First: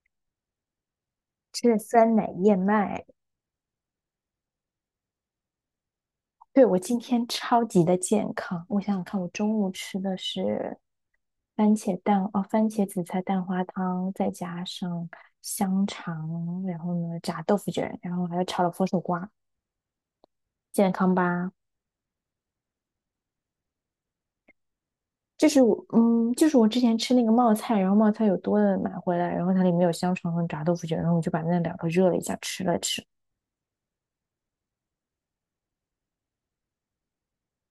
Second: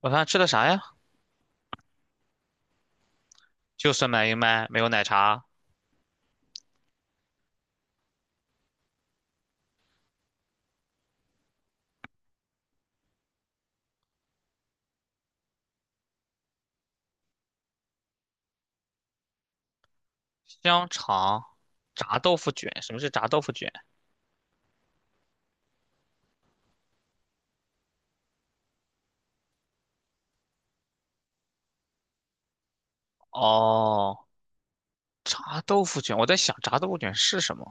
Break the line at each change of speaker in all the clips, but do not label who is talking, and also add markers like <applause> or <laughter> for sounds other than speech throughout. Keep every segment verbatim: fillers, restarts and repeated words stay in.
晚饭吃的啥呀？
吃了酸奶燕麦。
就酸奶燕麦，没有奶茶，
对，我今天超级的健康，我想想看，我中午吃的是番茄蛋哦，番茄紫菜蛋花汤，再加上香肠，然后呢炸豆腐卷，然后还有炒了佛手瓜，
香
健康
肠，
吧？
炸豆腐卷。什么是炸豆腐卷？
就是我嗯，就是我之前吃那个冒菜，然后冒菜有多的买回来，然后它里面有香肠和炸豆腐卷，然后我就把那两个热了一下吃了吃。
哦，炸豆腐卷，我在想炸豆腐卷是什么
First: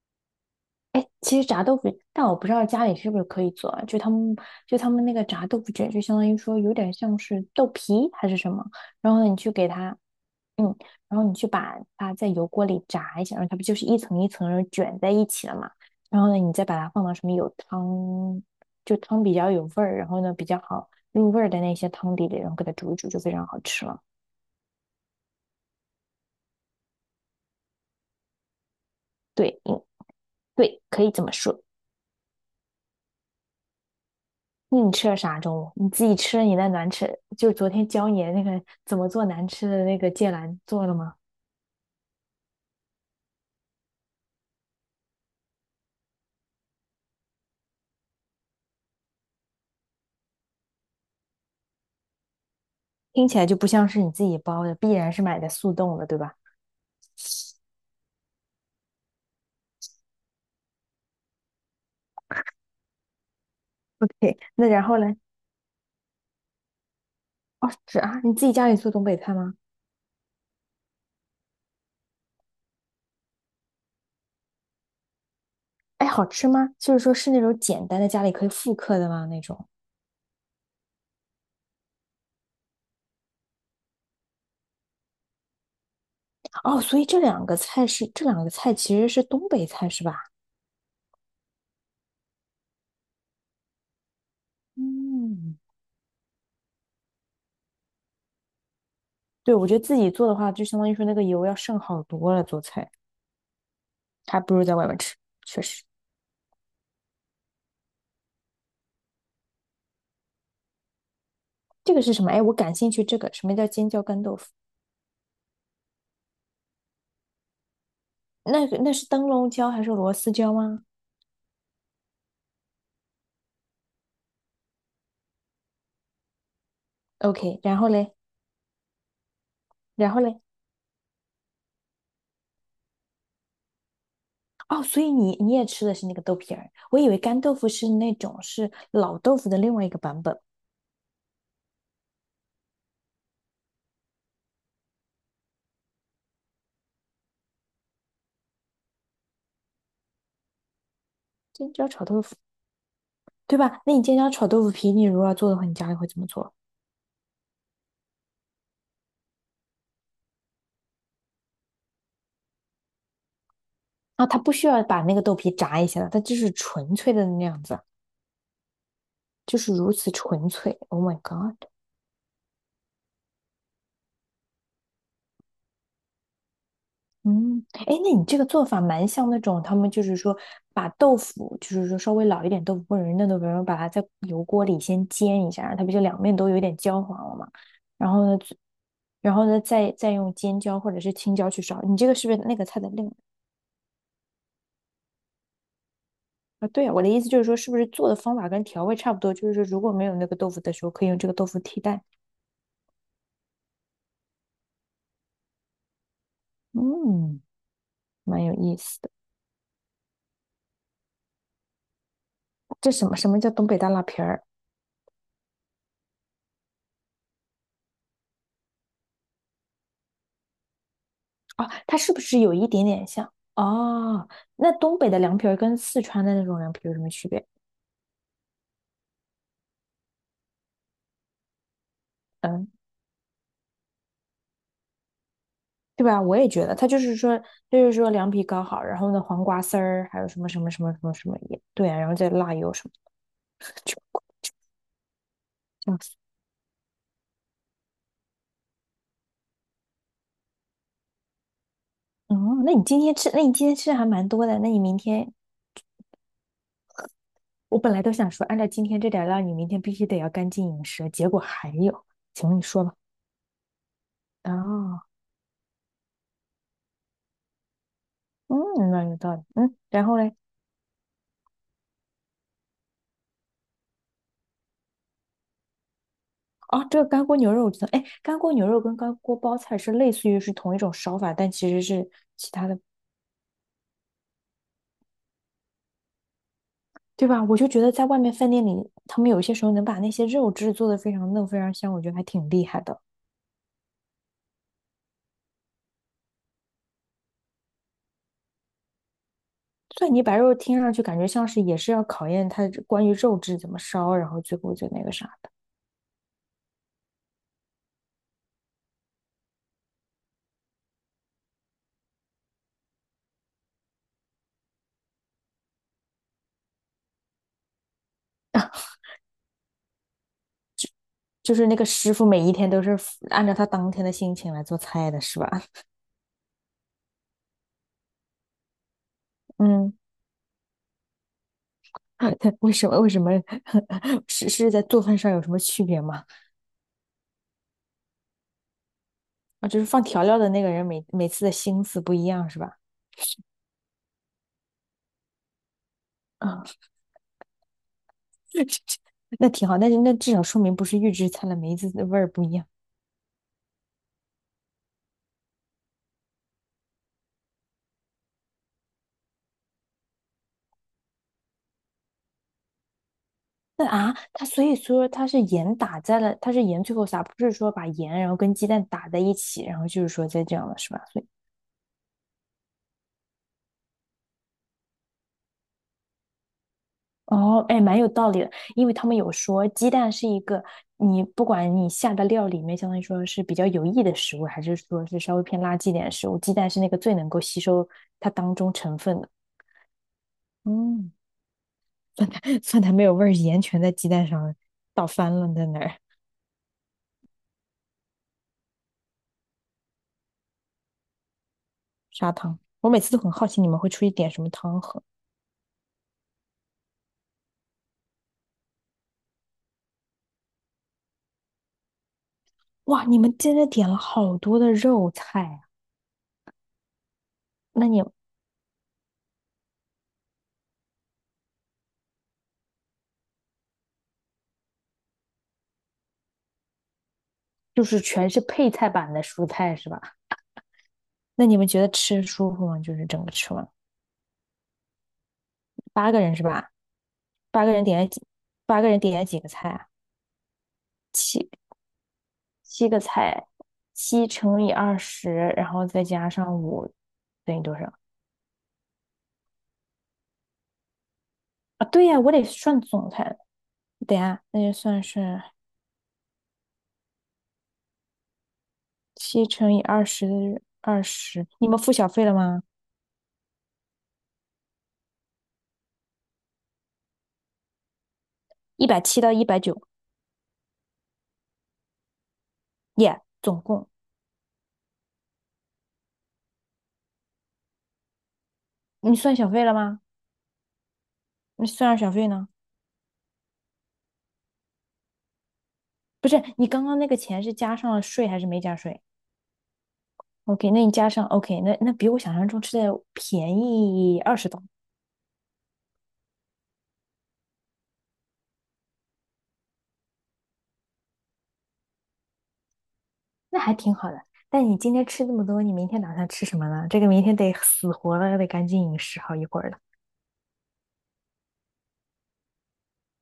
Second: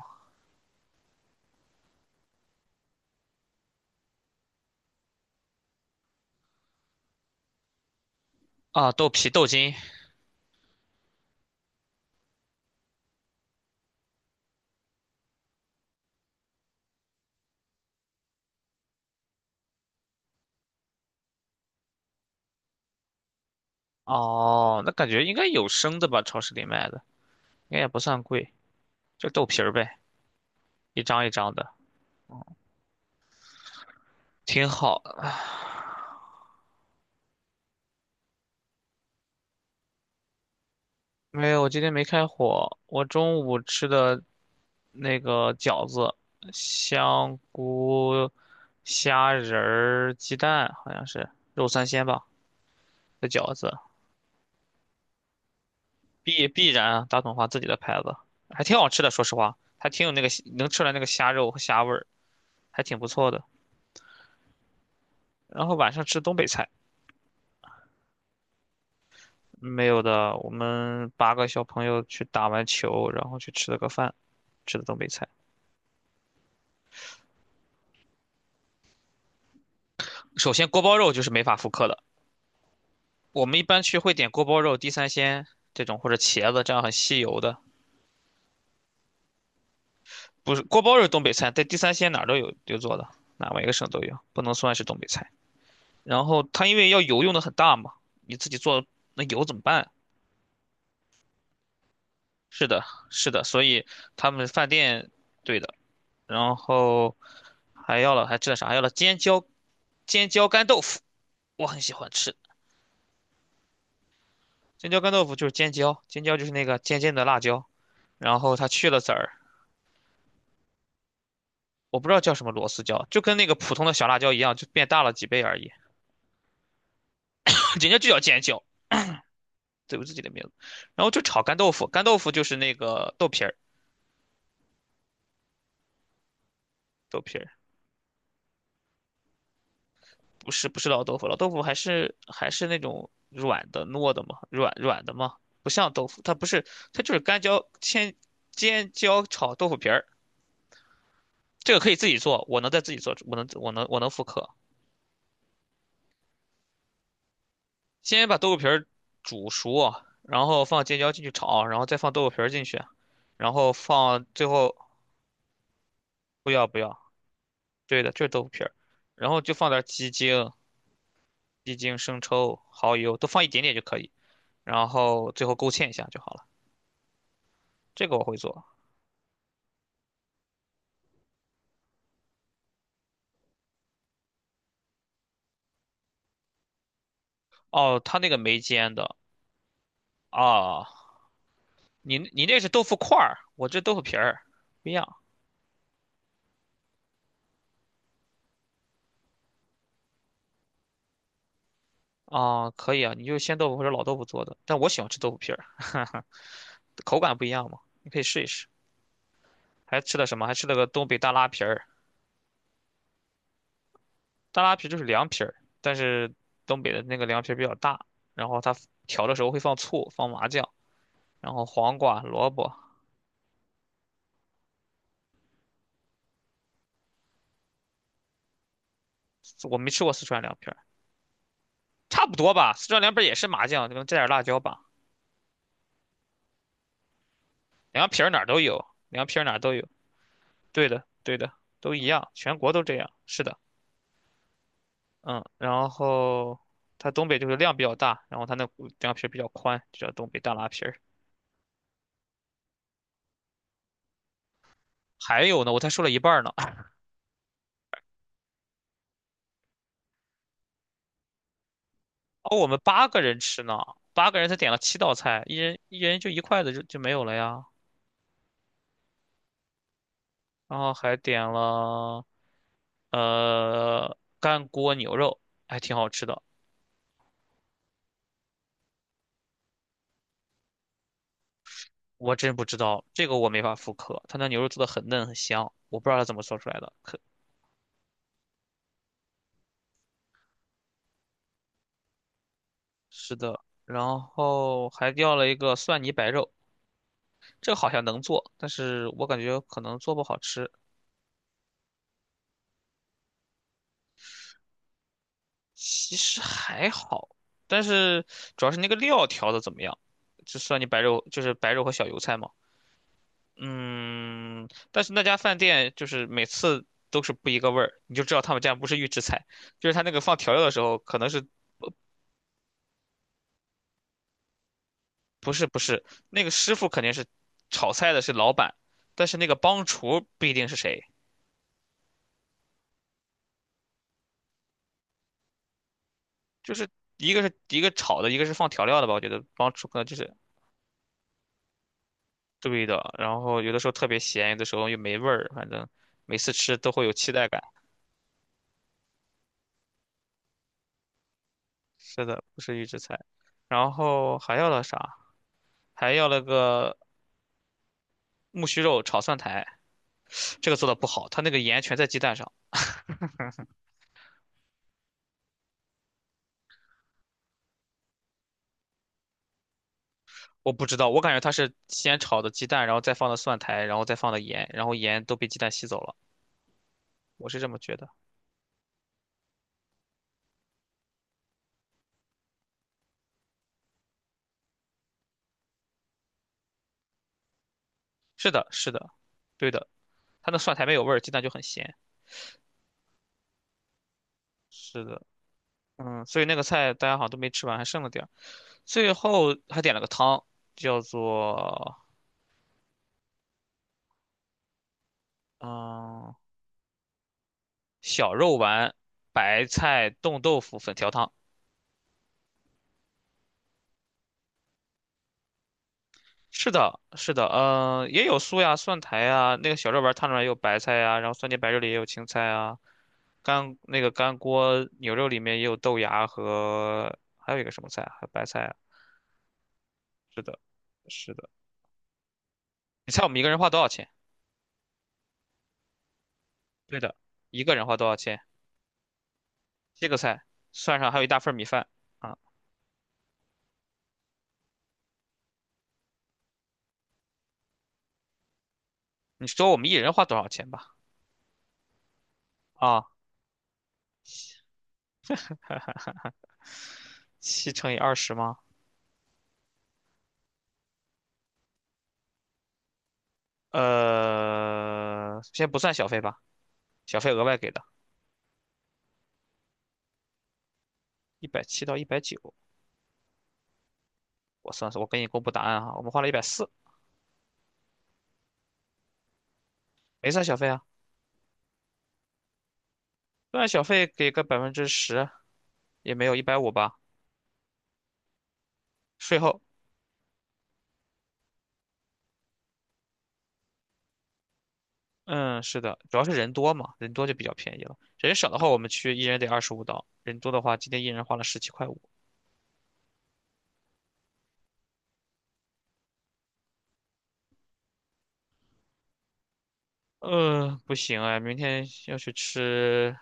哎，其实炸豆腐，但我不知道家里是不是可以做啊就他们，就他们那个炸豆腐卷，就相当于说有点像是豆皮还是什么，
啊？豆
然后
皮、
呢，你
豆
去给
筋。
它，嗯，然后你去把它在油锅里炸一下，然后它不就是一层一层的卷在一起了嘛？然后呢，你再把它放到什么有汤，就汤比较有味儿，然后呢比较好入味儿的那些汤底里，然后给它煮一煮，就非常好吃了。
哦，那感觉应该有生的吧？超市里卖的应该也不算贵，就豆
对，
皮儿
嗯，
呗，
对，
一
可以这
张一
么
张
说。
的，挺
那你
好
吃了啥
的。
中午？你自己吃了你那难吃，就昨天教你的那个怎么做难吃的那个芥蓝做了吗？
没有，我今天没开火，我中午吃的那个饺子，香菇、虾仁儿、鸡蛋，好像是肉三鲜吧。的
听起来
饺
就不
子，
像是你自己包的，必然是买的速冻的，对吧
必必然大统华自己的牌子，还挺好吃的。说实话，还挺有那个能吃出来那个虾肉和虾味儿，还挺不错的。
？OK，<laughs> 那然后呢？
然后晚上吃东北菜，
哦，是啊，你自己家里做东北菜吗？
没有的，我们八个小朋友去打完球，然后去吃了个饭，吃的东北菜。
哎，好吃吗？就是说是那种简单的家里可以复刻的吗？那种？
首先锅包肉就是没法复刻的，我们一般去会点锅包肉、地三鲜这种或者茄子这
哦，
样很
所以
吸
这
油
两个
的，
菜是这两个菜其实是东北菜是吧？
不是锅包肉是东北菜，在地三鲜哪儿都有有做的，哪每个省都有，不能算是东北菜。
嗯，
然后它因为要油用的很大嘛，你自己做那油怎
对，
么
我觉得
办？
自己做的话，就相当于说那个油要剩好多了，做
是的，
菜
是的，所以他
还
们
不如
饭
在外面
店
吃，
对
确
的，
实。
然后还要了还吃了啥？还要了尖椒尖椒干豆腐，我很
这
喜
个
欢
是什么？
吃
哎，我感兴趣。这个什么叫尖椒干豆腐？
尖椒干豆腐，就是尖椒，尖椒就是那个尖尖的辣椒，然后
那
它
个
去
那
了
是
籽
灯
儿，
笼椒还是螺丝椒吗
我不知道叫什么螺丝椒，就跟那个普通的小辣椒一样，就变大了几倍而已。
？OK，然
<laughs>
后
人家就
嘞，
叫尖椒，对不自
然
己
后
的
嘞，
名字，然后就炒干豆腐，干豆腐就是那个豆皮儿，
哦，所以你你也吃的是那个豆皮儿，我以为
豆皮
干
儿。
豆腐是那种是老豆腐的另外一个版本，
不是不是老豆腐，老豆腐还是还是那种软的糯的嘛，软软的嘛，不像豆腐，它不是，它就是干椒煎尖椒炒豆腐皮儿，这
尖
个
椒
可以
炒
自己
豆腐，
做，我能在自己做，我能
对
我
吧？
能
那
我
你
能
尖
复
椒炒
刻。
豆腐皮，你如果要做的话，你家里会怎么做？
先把豆腐皮儿煮熟，然后放尖椒进去炒，然后再放豆腐皮儿进去，然后
啊，
放
它
最
不需
后
要把那个豆皮炸一下的，它就
不
是
要不
纯
要，
粹的那样子，
对的，就是豆腐皮儿，然后就
就
放
是
点
如
鸡
此纯
精、
粹。Oh my god！
鸡精、生抽、蚝油，都放一点点就可以，然后最后勾芡一下就好了。
嗯，哎，
这
那
个我
你
会
这个
做。
做法蛮像那种，他们就是说把豆腐，就是说稍微老一点豆腐或者是嫩豆腐，然后把它在油锅里先煎一下，它不就两面都有点焦黄了嘛？
哦，
然
他
后
那个
呢，最
没煎的
然后呢，再再用尖椒
啊，
或者是青椒去烧。你这个
你
是不是
你
那
那
个
是
菜
豆
的
腐
另
块儿，我这豆腐皮儿不一样
啊？对啊，我的意思就是说，是不是做的方法跟调味差不多？就是说，如果没有那个豆腐的时候，可以用这个豆腐替代。
啊，可以啊，你就鲜豆腐或者老豆腐做的，但我喜欢吃豆腐皮儿。<laughs> 口感
嗯，
不一样嘛，你可以试
蛮
一
有
试。
意思的。
还吃了什么？还吃了个东北大拉皮儿，
这什么什么叫东北大辣皮儿？
大拉皮就是凉皮儿，但是东北的那个凉皮儿比较大，然后它调的时候会放醋、放麻酱，然后
哦，它
黄
是不
瓜、
是
萝
有一
卜，
点点像？哦，那东北的凉皮儿跟四川的那种凉皮有什么区别？
我没吃过四川凉皮儿，差不多
嗯，
吧，四川凉皮儿也是麻酱，可能加点辣椒吧，
对吧？我也觉得，它就是说，它就是
凉
说
皮儿
凉
哪
皮
儿都
搞好，
有，
然后呢，
凉皮儿
黄
哪儿
瓜
都
丝
有。
儿，还有什么什么什
对
么什
的，
么什
对
么
的，
也对
都
啊，
一
然后
样，
再辣
全国
油
都
什么
这样。是的，
的，就
嗯，然
这样子。
后它东北就是量比较大，然后它那骨凉皮儿比较宽，就叫东北大拉皮儿。
哦，那你今天吃，那你今天吃的还蛮多的，那你明天，
还有呢，我才说了一半儿呢。<laughs>
我本来都想说，按照今天这点儿量你明天必须得要干净饮食，结果还有，请
哦，
问你
我们
说吧。
八个人吃呢，八个人才点了七
啊，
道菜，一人一人就一筷子就就没有了呀。
嗯，那有道理，嗯，然后嘞？
然后还点了呃干锅牛肉，还挺好吃的。
哦，这个干锅牛肉我知道，哎，干锅牛肉跟干锅包菜是类似于是同一种烧法，但其实是
我
其
真不
他
知
的，
道这个我没法复刻，它那牛肉做的很嫩很香，我不知道它怎么做出来的，
对吧？我就觉得在外面饭店里，他们有些时候能把那些肉质做得非常嫩、非常香，我觉得还挺厉害的。
是的，然后还要了一个蒜泥白肉，这个好像能做，但是我感觉可能
蒜
做不
泥
好
白肉
吃。
听上去感觉像是也是要考验它关于肉质怎么烧，然后最后就那个啥的，
其实还好，但是主要是那个料调的怎么样？就蒜泥白肉，就是白肉和小油菜嘛。嗯，但是那家饭店就是每次都是不一个味儿，你就知道他们家不是预制菜，就是他那个放调料的时候，可能是
就是那个师傅每一天都是按照他当天的心情来做菜的，是吧？
不是不是那个师傅肯定是炒菜的是老板，但是那个帮
嗯，
厨不一定是谁。
<laughs> 为什么为什么 <laughs> 是是在做饭上有什么区别吗？
就是一个是一个炒的，一个是放调料的吧，我觉得
啊，
帮
就是
助可
放
能就
调
是
料的那个人每每次的心思不一样，是吧？
对的。然后有的时候特别咸，有的时候又没味儿，反正每次
啊，
吃都会有期待感。
<laughs> 那挺好，但是那至少说明不是预制菜了，每一次的味
是
儿不
的，
一
不
样。
是预制菜。然后还要了啥？还要了个木须肉炒蒜苔，这个做的不好，它那个盐全在鸡蛋上，
那啊，它所以说它是盐打在了，它是盐最后撒，不是说把盐然后跟鸡蛋打在一起，然后就是说再这样
我
了，
不
是
知
吧？
道，我
所以
感觉它是先炒的鸡蛋，然后再放的蒜苔，然后再放的盐，然后盐都被鸡蛋吸走了，我是
哦，
这么
哎，
觉
蛮
得。
有道理的，因为他们有说鸡蛋是一个你不管你下的料里面，相当于说是比较有益的食物，还是说是稍微偏垃圾一点的食物，鸡蛋是那个最能够吸收它
是
当
的，
中
是
成
的，
分的。
对的，它那蒜苔没有味
嗯。
儿，鸡蛋就很咸。
<laughs> 饭苔没有味儿，盐全在鸡蛋上
是
倒
的。
翻了，在那儿
嗯，所以那个菜大家好像都没吃完，还剩了点儿。最后还点了个汤，叫做
砂糖。我每次都很好奇你们会出去点什么汤喝。
嗯小肉丸白菜冻豆腐粉条汤。
哇，你们真的点了好多的肉菜啊！
是的，是的，
那你
嗯，也有酥呀、蒜苔呀，那个小肉丸汤里面也有白菜呀，然后酸甜白肉里也有青菜啊，干那个干锅牛肉里面也有豆芽和还有一个
就
什么菜
是
啊，还有
全是
白菜
配
啊。
菜版的蔬菜是吧？
是的，是
那
的。
你们觉得吃舒服吗？就是
你猜
整
我
个
们一个
吃
人
完，
花多少钱？
八个人是吧？
对的，一
八个
个
人
人花
点
多
了
少
几？
钱？
八个人点了几个菜啊？
这个菜算上还有一大
七
份儿米饭。啊。
七个菜，七乘以二十，然后再加上五，等于多少
你说我们一人花多少钱吧？
啊？对呀，我得算
啊，
总菜。等一下，那就算是
七乘以二十吗？
七乘以二十，二十，你们付小费了吗？
呃，先不算小费吧，小费额外给的，
一百七到一百九，
一百七到一百九，
耶，总共。
我算算，我给你公布答案哈，我们花了一百四，
你算小费了吗？
没算小费啊，
你算上小费呢？
算小费给个百分之十，也没
不
有一
是，
百
你
五
刚
吧，
刚那个钱是加上了税还是没加税
税后，
？OK，那你加上 OK，那那比我想象中吃的便宜二十刀，
嗯，是的，主要是人多嘛，人多就比较便宜了，人少的话我们去一人得二十五刀，人多的话今天一人花了十七块五。
那还挺好的。但你今天吃这么多，你明天打算吃什么呢？这个明天得死活了，得赶紧饮食好一会儿了。
呃，不行哎，明天要去吃，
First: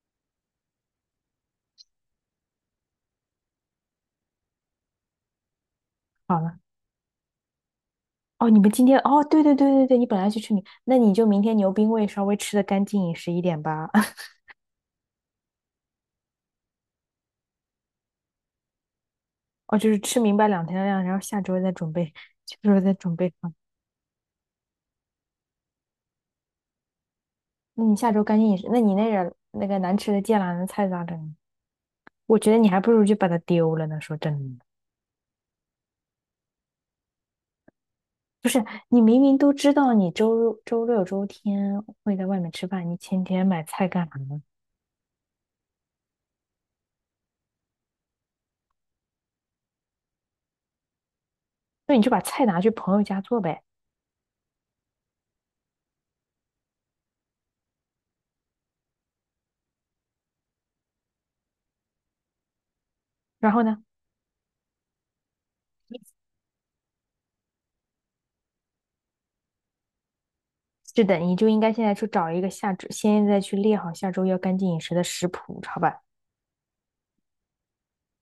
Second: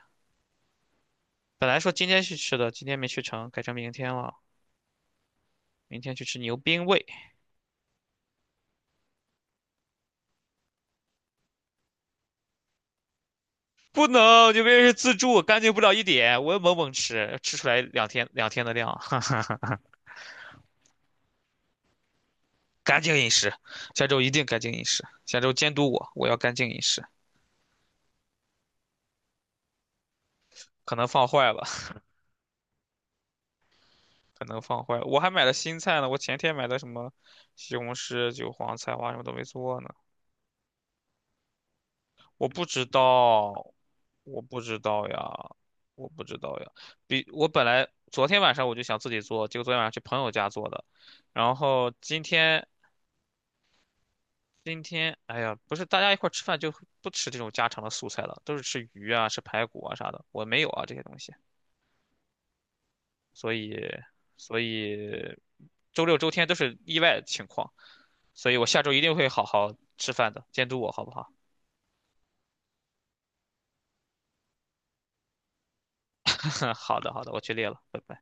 本来说今天去吃的，今天没去成，改成明天了。明天去吃
好
牛
了，
冰味，
哦，你们今天哦，对对对对对，你本来去吃米，那你就明天牛冰味稍微吃的干净饮食一点吧。
不
<laughs>
能，牛冰是自助，干净不了一点。我要猛猛吃，吃出来两天两天的量。<laughs>
哦，就是吃明白两天的量，然后下周再准备，下周再
干
准
净饮
备啊。
食，下周一定干净饮食。下周监督我，我要干净饮食。
那你下周干净饮食，那你那个那个难吃的芥蓝的菜
可
咋
能放
整？
坏了，
我觉得你还不如就把它丢了呢。说真
可能
的，
放坏了。我还买了新菜呢，我前天买的什么西红柿、
不
韭
是
黄、菜
你
花什
明
么都
明
没
都知
做呢。
道你周周六周天会在外
我
面
不
吃
知
饭，你前天买
道，
菜干嘛
我
呢？
不知道呀，我不知道呀。比我本来昨天晚上我就想自己做，结果昨天晚上去朋友家做的，然后
那你就把
今
菜拿
天
去朋友家做呗。
今天，哎呀，不是大家一块儿吃饭就不吃这种家常的素菜了，都是吃鱼啊、吃排骨啊啥的。我没有啊这些东西，所
然后
以，
呢，
所以周六周天都是意外情况，所以我下周一定会好好吃饭的，监督我好
是
不
的，
好？
你就应该现在去找一个下周，现在去列好下周要干净饮食的食谱，好吧？
<laughs> 好的，好的，我去列了。拜拜。